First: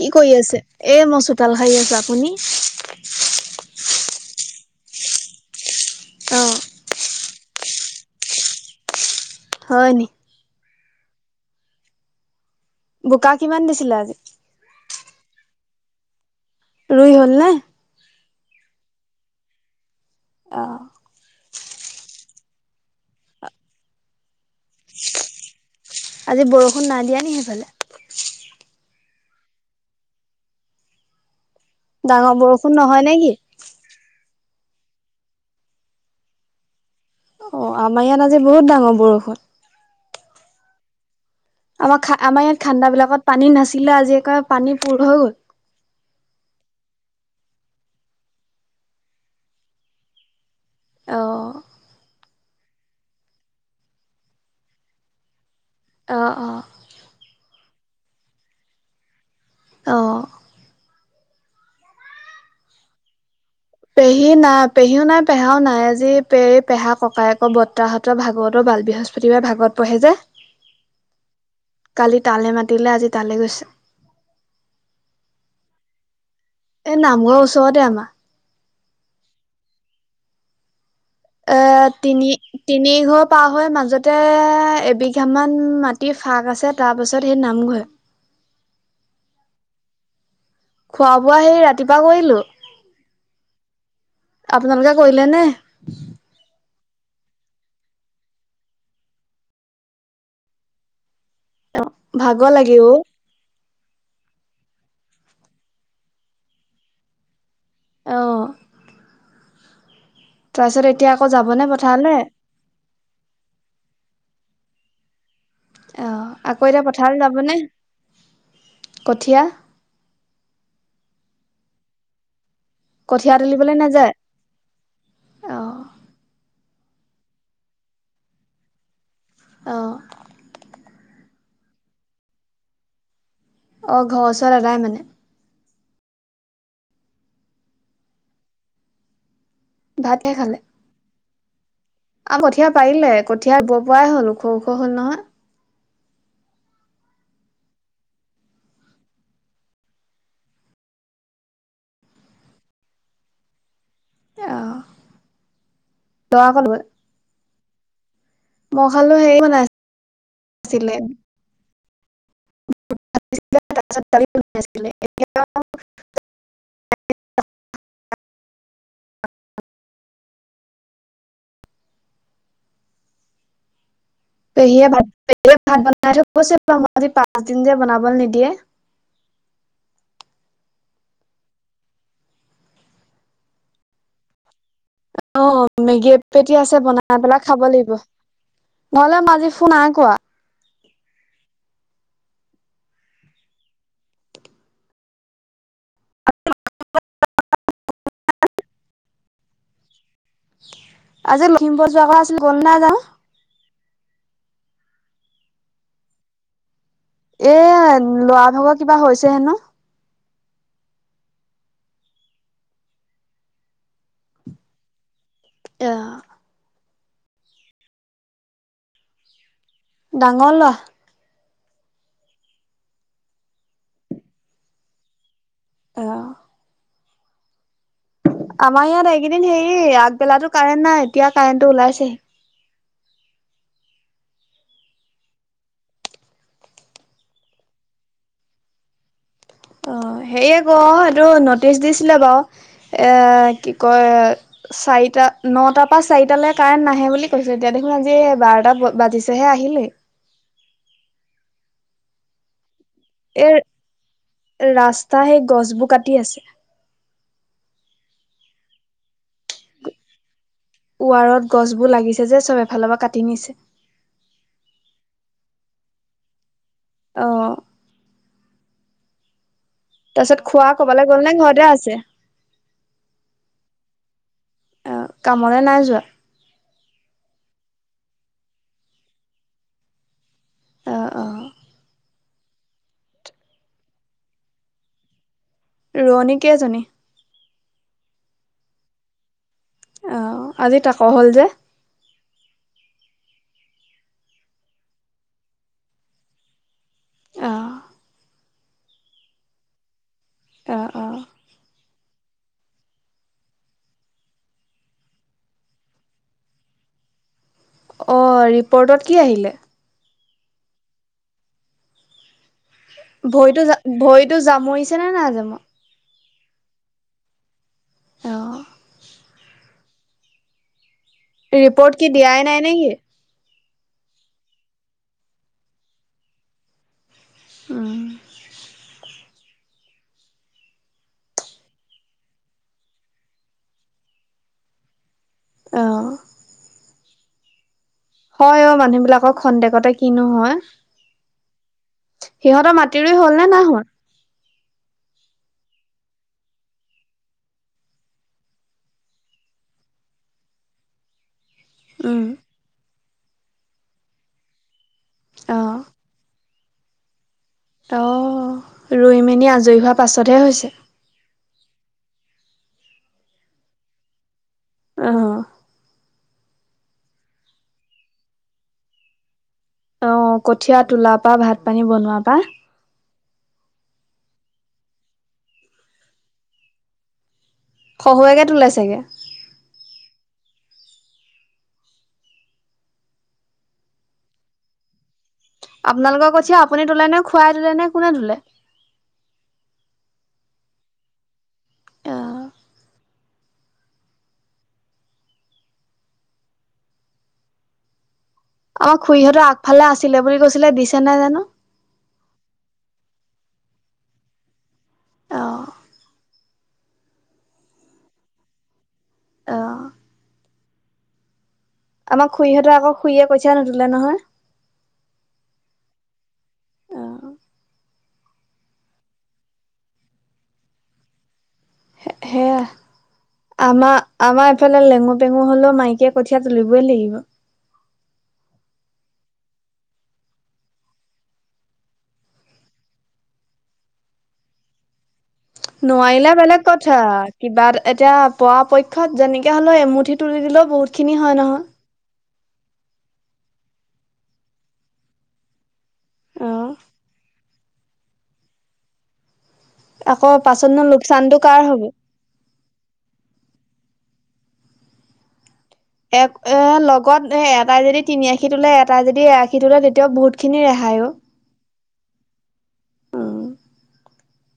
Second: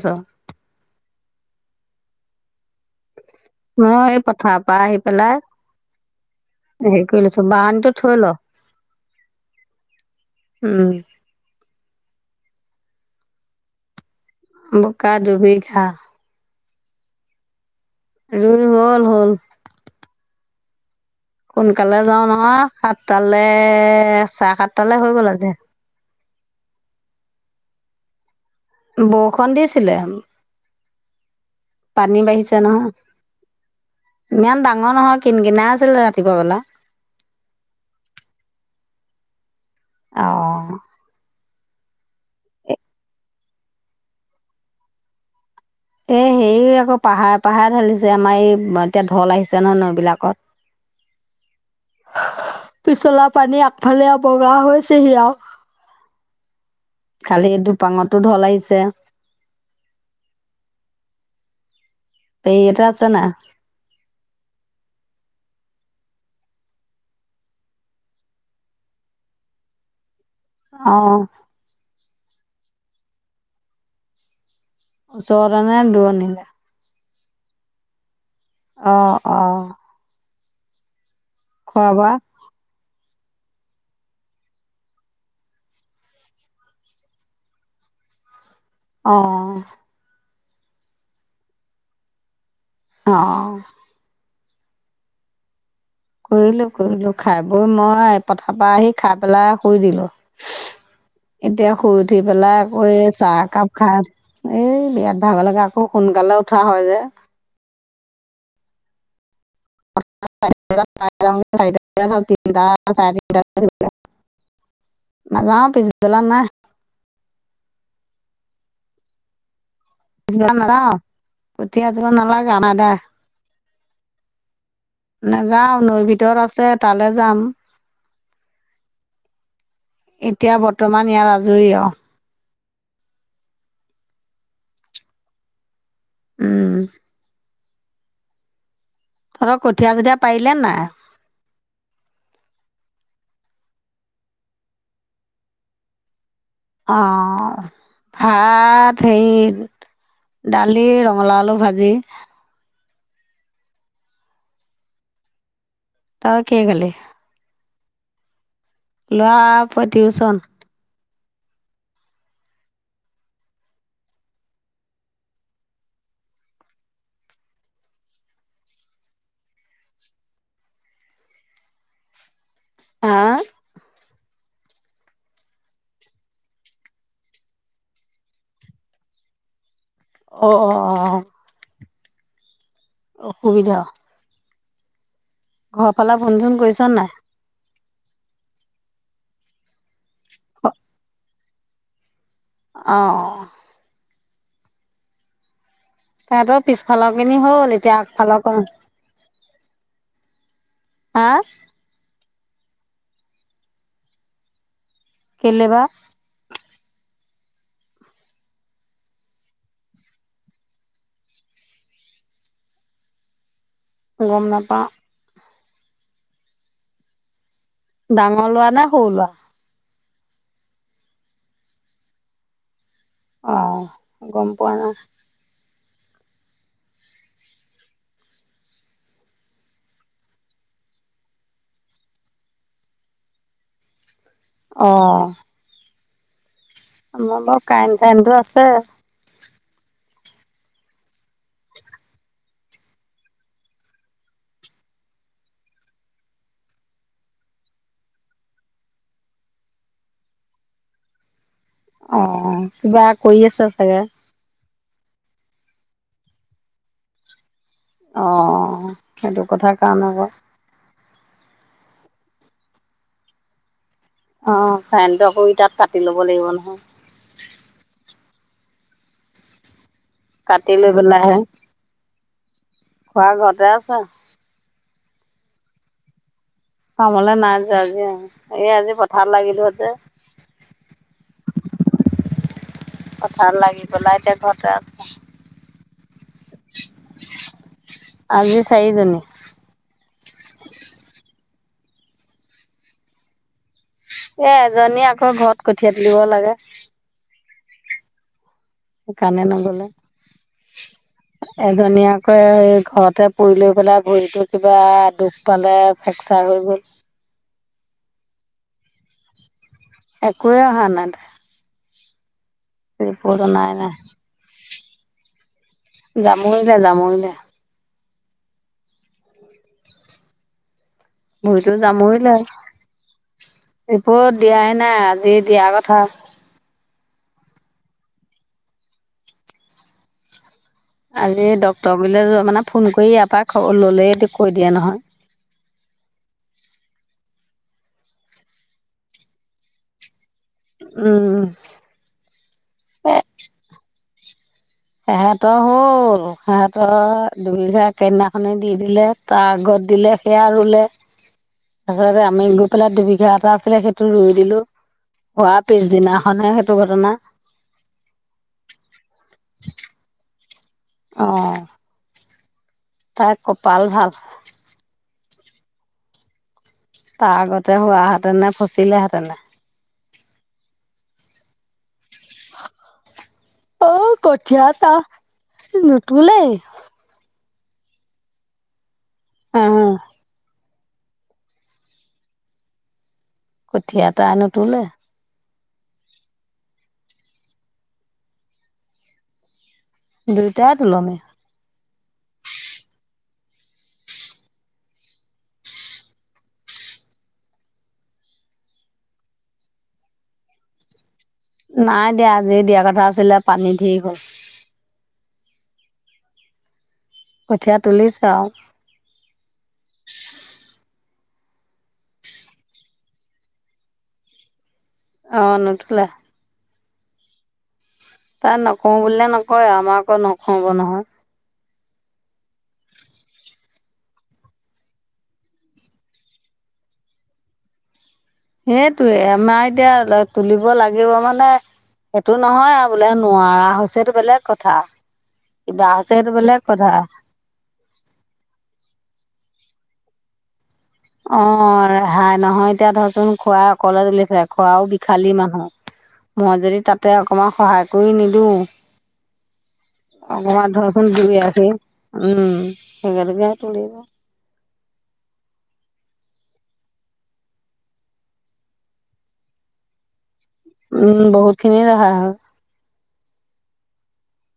কি কৰি আছে, এ মই চোতাল শাৰি আছোঁ, আপুনি? মই এই পথাৰৰ পৰা আহি পেলাই, হ চ বাহানটো থল [inaudible] হয় নি। উম বোকা কিমান দিছিলে আজি। বোকা দুবিঘা। ৰুই হল নে। ৰুই হ'ল হ'ল। অঁ সোনকালে যাওঁ নহয় সাতটালে চাহ সাতটালে হৈ গ'ল আজি। আজি বৰষুণ নাই দিয়া নি সেইফালে। বৰষুণ দিছিলে, পানী ডাঙৰ বাঢ়িছে বৰষুণ নহয়। নে কি? ইমান ডাঙৰ নহয় কিন কিনা আছিলে ৰাতিপুৱা বেলা। অ আমাৰ ইয়াত আজি বহুত ডাঙৰ বৰষুণ। অ আমাৰ খা আমাৰ ইয়াত খাণ্ডা বিলাকত পানী নাছিলে আজি আকৌ পানী পূৰ হৈ গ'ল। এই হেৰি আকৌ পাহাৰে পাহাৰে ঢালিছে আমাৰ এই এতিয়া ঢল আহিছে নহয় নৈবিলাকত। অঁ পিছলা পানী আগফালে বগা হৈছে সি আৰু। অঁ অঁ কালি দুপাঙতো ঢল আহিছে। অ সেইহতে আছে নাই। পেহী নাই পেহীও নাই পেহাও নাই আজি পেই পেহা ককাই আকৌ বৰ্তাহত ভাগৱতৰ বাল বৃহস্পতিবাৰে ভাগবত পঢ়ে যে। অ কালি তালে মাতিলে আজি তালৈ গৈছে। ওচৰতে নে দূৰত। এই নামঘৰৰ ওচৰতে আমাৰ। অ' অ' আহ খোৱা বোৱা তিনি, তিনি ঘৰ পাৰ হৈ মাজতে, এবিঘামান মাটি ফাঁক আছে তাৰ পাছত সেই নামঘৰে। অঁহ খোৱা বোৱা সেই ৰাতিপুৱা কৰিলো। অহ আপোনালোকে কৰিলে নে? কৰিলোঁ কৰিলোঁ খাই বৈ মই পথাৰ পৰা আহি খাই পেলাই শুই দিলোঁ। [inaudible] এতিয়া শুই উঠি ভাগৰ পেলাই লাগে আকৌ অ চাহ একাপ খাই উঠি এই বিয়াত ভাগ লাগে আকৌ সোনকালে উঠা হয় যে। অ [unintelligible] তাৰপিছত এতিয়া আকৌ [unintelligible] যাবনে পথাৰলে চাৰে তিনটা, নাযাও অ পিছলবেলা নাই, আকৌ এতিয়া পথাৰ যাবনে, কঠীয়া পিছবেলা নাযাওঁ কঠীয়া তোলিব নালাগে আমাৰ এদায় কঠীয়া তুলিবলৈ নাযায়? অ নাযাওঁ নৈ ভিতৰত আছে তালৈ যাম। অ এতিয়া বৰ্তমান ইয়াৰ আজৰি অহ অ ঘৰ ওচৰত এদাই মানে? উম' তহঁতৰ কঠীয়া চঠিয়া ভাতে খালে পাৰিলে নাই? [unintelligible] কঠীয়া পাৰিলে কঠিয়াই ৰুব পৰাই হ'ল ওখ ওখ হ'ল নহয়। অ ভাত হেৰি দালি ৰঙালাও আলু ভাজি। অ' তই লৰা কিহে কলৈ খালি? মই খালো হেৰি বনাই ল'ৰা টিউচন ছিলে [unintelligible] এতিয়া হা' পেহীয়ে ভাত পেহীয়ে ভাত বনাই থৈ গৈছে বাৰু, মোৰ আজি পাঁচ দিন যে বনাবলৈ নিদিয়ে। অ অ অ' অসুবিধা, অ ঘৰৰ মেগী ফালে ফোন এপেটি চোন আছে কৰিছ নাই বনাই পেলাই খাব লাগিব। ঘৰলে মই আজি ফোন নাই কোৱা। অ অ তাহঁতৰ পিছফালৰ খিনি হ'ল এতিয়া আগফালৰ কন হা আজি লখিমপুৰ যোৱা কথা আছিলে গ'ল নাই যানো? কেলে বা? এ ল'ৰা ভাগৰ কিবা হৈছে হেনো, গম নাপাওঁ, আহ' ডাঙৰ ল'ৰা নে সৰু ল'ৰা। ডাঙৰ ল'ৰা। অহ গম পোৱা নাই। অহ আমাৰ ইয়াত এইকেইদিন হেৰি, আগবেলাতো কাৰেণ্ট নাই এতিয়া কাৰেণ্ট টো ওলাইছেহি। অহ' আমা বাও কাইন চাইনটো আছে। অ সেয়ে ক এইটো নটিচ দিছিলে বাও এ কি কয় চাৰিটা নটা পা চাৰিটালে কাৰেণ্ট নাহে বুলি কৈছে এতিয়া দেখোন আজি এই বাৰটা বাজিছেহে আহিলেই। অ কিবা কৰি এই আছে চাগে। ৰাস্তা সেই গছবোৰ কাটি আছে। অ সেইটো কথা কাৰণে আকৌ। ওৱালত গছবো লাগিছে যে চব এফাল পা কাটি নিছে। অ ফাইনটো আকৌ ইতাত কাটি ল'ব লাগিব নহয়। অ। তাপিছত খোৱা কাটি লৈ কবালে গ'ল নে পেলাইহে ঘৰতে আছে? খুৰা ঘৰতে আছে অ কামলে নাই যোৱা? কামলে নাই যোৱা আজি। এই আজি পথাত লাগিলো যে। অ অ পথাৰত লাগি পেলাই এতিয়া ঘতে আছে। ৰুৱণিক আজি চাৰিজনী। অ আজি তাক হ'ল যে। এ এজনী আকৌ ঘৰত কঠিয়া তুলিব লাগে। অ সেকাণে নগলে। অ অ। এজনী আকৌ এই ঘৰতে পৰি লৈ পেলাই ভৰিতো কিবা দুখ পালে হেডছাৰ হৈ গ'ল। অ ৰিপদত কি আহিলে? একোৱে অহা নাই [unintelligible] তাইৰ ৰিপৰ্ট ভৰিতো অনাই জা ভৰিতো জামুৰিছে নে নাই জামৱা? যাময়িলে যাময়িলে। অ। ভৰিতো ৰিপৰ্ট কি যামৰিলে। দিয়াই নাই নেকি? ৰিপট দিয়াই নাই আজি দিয়া কথা। উম। আজি ডক্ত গুইলে যোৱা, মানে ফোন কৰি ইয়াপা খবৰ ল'লেই কৈ দিয়ে নহয়। অঁ! হয় অ মানুহ বিলাক খন্দেকতে কিনো হয়। উমম। সিহঁত মাটিৰুই হ'ল নে নাহোৱা। সেহয়ৰ হ'ল সেহেত দুবিঘি একেইদিনাখনে দি দিলে। তা আগত দিলে সেয়া ৰুলে। [unintelligible] আচলতে উম আমি গৈ পেলাই দুবিঘা এটা আছিলে সেইটো ৰুই দিলো। হৱা অ পিছদিনাখনহে সেইটো ঘটনা। অ ৰুই মিনি আজৰি হোৱা পাছতহে হৈছে। অ। তাই কপাল ভাল। অহ। তা আগতে হোৱাহেতেনে ফচিলেহেঁতেনে। অ কঠীয়া তোলা পা ভাত পানী বনোৱা পা অও কঠীয়া টা সি নুতোলেই। শহুৱেকে তোলে চাগে। অ। কঠীয়া এটা নোতোলে। আপোনালোক কঠিয়া আপুনি তোলে নে খুৱাই তোলেনে কোনে তোলে? দুইটায়েত উলমে আহ আমাৰ খুৰীহঁৰ আগফালে আছিলে বুলি কৈছিলে দিছে নাই জানো। নাই দিয়া আজি দিয়া কথা আছিলে পানী ধেই হল। অ' কঠীয়া তুলিছে আও অ' আমাৰ খুৰিহঁতৰ আকৌ খুৰীয়ে কঠীয়া নোতোলে নহয়। অ নোতোলে। অঁ তাই নকওঁ বুলিলে নকৰে আৱ আমাৰ আকৌ নহব নহয়। সে সেয়া আমাৰ আমাৰ এফালে লেঙু পেঙু হলও মাইকীয়ে কঠীয়া তুলিবই লাগিব। সেইটোয়ে আমাৰ এতিয়া তুলিব লাগিব মানে সেইটো নহয় আৰু বোলে নোৱাৰা হৈছে সেইটো বেলেগ কথা। কিবা হৈছে সেইটো নোৱাৰিলে বেলেগ কথা। কিবা এ এতিয়া পৰাপক্ষত যেনেকে হলেও এমুঠি তুলি দিলেও বহুত। খিনি হয় অ নহয়। ৰেহাই নহয় এতিয়া ধৰচোন খুৰাই অকলে তুলিছে। খুৰাও বিশালী মানুহ মই অ' যদি তাতে অকমান সহায় কৰি নিদো আকৌ অকমান পাছতনো ধৰচোন দুই লোকচানটো কাৰ এয়াখি হ'ব? উম সেকেটোকে তুলিব। এক এ লগত এ এটাই যদি তিনি আশী তোলে, এটাই যদি এ আশী তোলে তেতিয়াও বহুত খিনি ৰেহা উম বহুতখিনি ৰেহাই হয়। উম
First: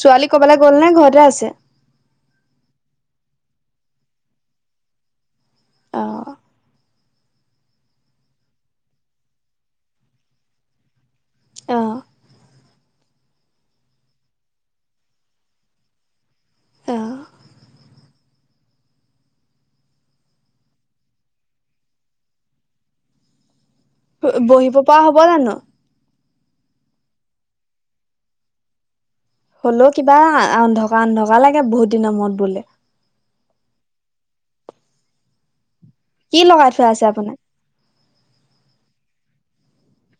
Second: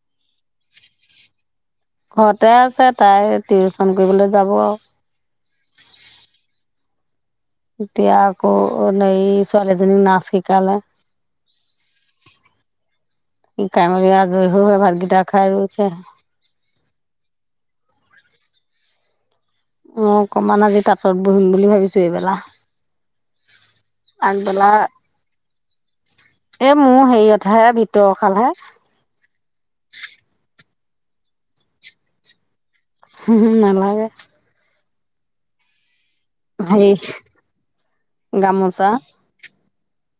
ছোৱালী কবালে গ'ল নে ঘৰতে আছে? ঘৰতে আছে তাই টিউচন কৰিবলে যাব আও অ' এতিয়া আকৌ এই ছোৱালীজনীক নাচ শিকালে। অ শিকাই মেলি আজৰি হৈ ভাতকেইটা খাই ৰৈছে। অ' মও অকণমান আজি তাঁতত বহিম বুলি ভাবিছোঁ এবেলা। আগবেলা বহিব পৰা হ'ব জানো? এ মোৰ হেৰিয়তহে ভিতৰ শালহে। হ'লও কিবা অন্ধকা অন্ধকা লাগে বহুত দিনৰ মূৰত বলে। হুম হুম নালাগে। কি লগাই থোৱা হেই আছে আপোনাৰ? গামোচা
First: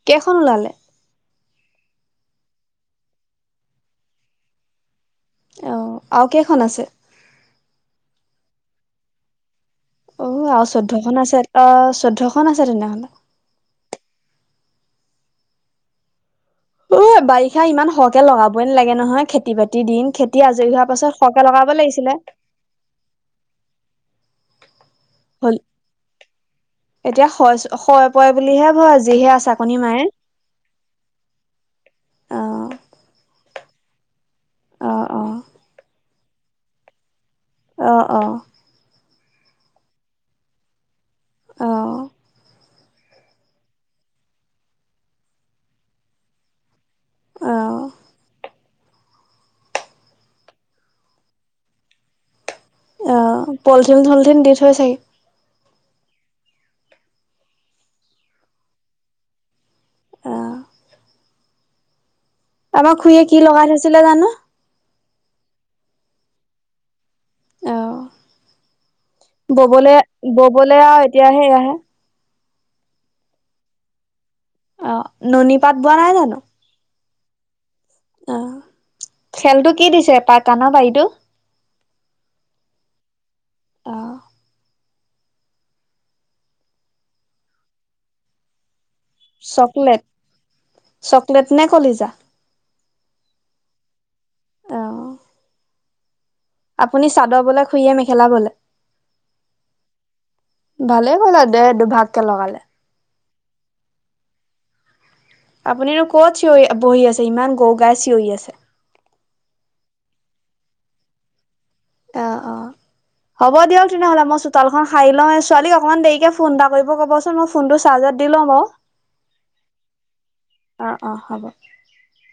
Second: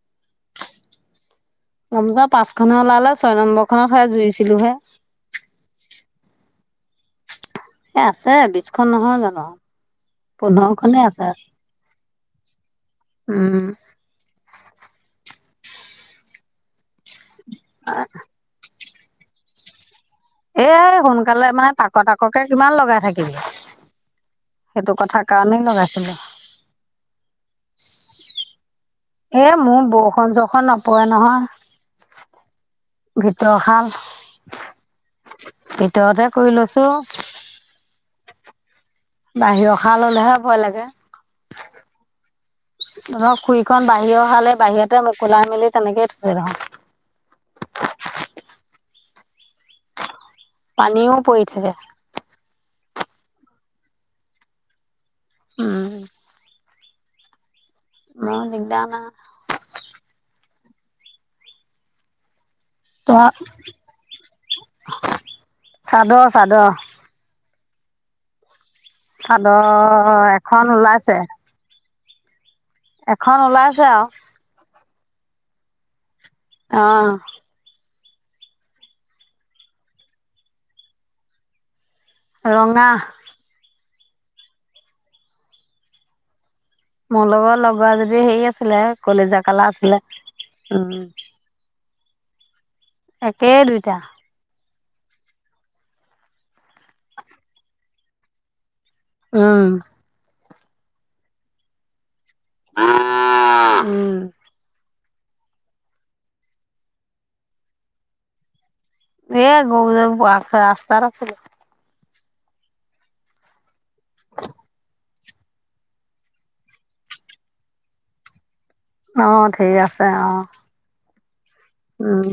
কেইখন ওলালে? গামোচা পাঁচখনে ওলালে ছয় নম্বৰখনতহে জুৰিছিলোহে। অঁ, আৰু কেইখন আছে? এ আছে বিশখন নহয় জানো। অ আও চৈধ্যখন আছে অ চৈধ্যখন আছে তেনেহলে। উম অ বাৰিষা ইমান সকে লগাবই নালাগে নহয় খেতি বাতিৰ দিন। খেতি এ আজৰি হোৱাৰ পাছত সৰহকে সোনকালে লগাব মানে তাক লাগিছিলে। তাককে কিমান লগাই থাকিবি। সেইটো কথা হ'ল কাৰণেই লগাইছিলে এতিয়া শইচ শ পৰে বুলিহে ভয় যিহে এ আচাকনি মোৰ মাৰে বৰষুণ চৰষুণ নপৰে নহয়। অ ভিতৰশাল অঁ অঁ ভিতৰতে কৰি লৈছোঁ। অ অ বাহিৰৰ শাল হ'লেহে ভয় লাগে। অ' তহঁতৰ খুুৰীখন বাহিৰৰ শালহে বাহিৰতে মোকোলাই মেলি তেনেকে থৈ আ অ' পানীও পৰি থাকে। অ' পলথিন, চলথিন দি থৈ চাগে। উম মোৰ দিগদাৰ না। অহ আমাৰ খুুৰীয়ে তই কি লগাই থৈছিলে জানো! চাদৰ চাদৰ অ' চাদৰ এখন ববলে-ববলে আ ওলাইছে এতিয়া সেয়াহে। এখন ওলাই আছে আউ। অ' নুনী পাত বোৱা নাই জানো? অ' অ' খেলটো কি দিছে [unintelligible] ৰঙা অ' মোৰ লগত লগোৱা যদি হেই আছিলে কলিজা কালাৰ আছিলে চকলেট, উম, চকলেট নে কলিজা? একেই দুইটা। অ আপুনি চাদৰ বলে, খুইয়ে মেখেলা বলে? উম ভালে কৰিলে দে দুভাগকে লগালে। উম আপুনিনো ক'ত চিঞৰি বহি আছে ইমান গৰু গাই চিঞৰি আছে? এ গৰু গায় [unintelligible] ৰাস্তাত আছিলোঁ। অ' অ' হ'ব দিয়ক তেনেহ'লে মই চোতালখন সাই লওঁ। এ ছোৱালীক অকমান দেৰিকে ফোন এটা কৰিব ক'বচোন ম ফোনটো চাৰ্জত দি লওঁ বাৰু। অ' ঠিক আছে অ'। অ' অ' হ'ব। উম।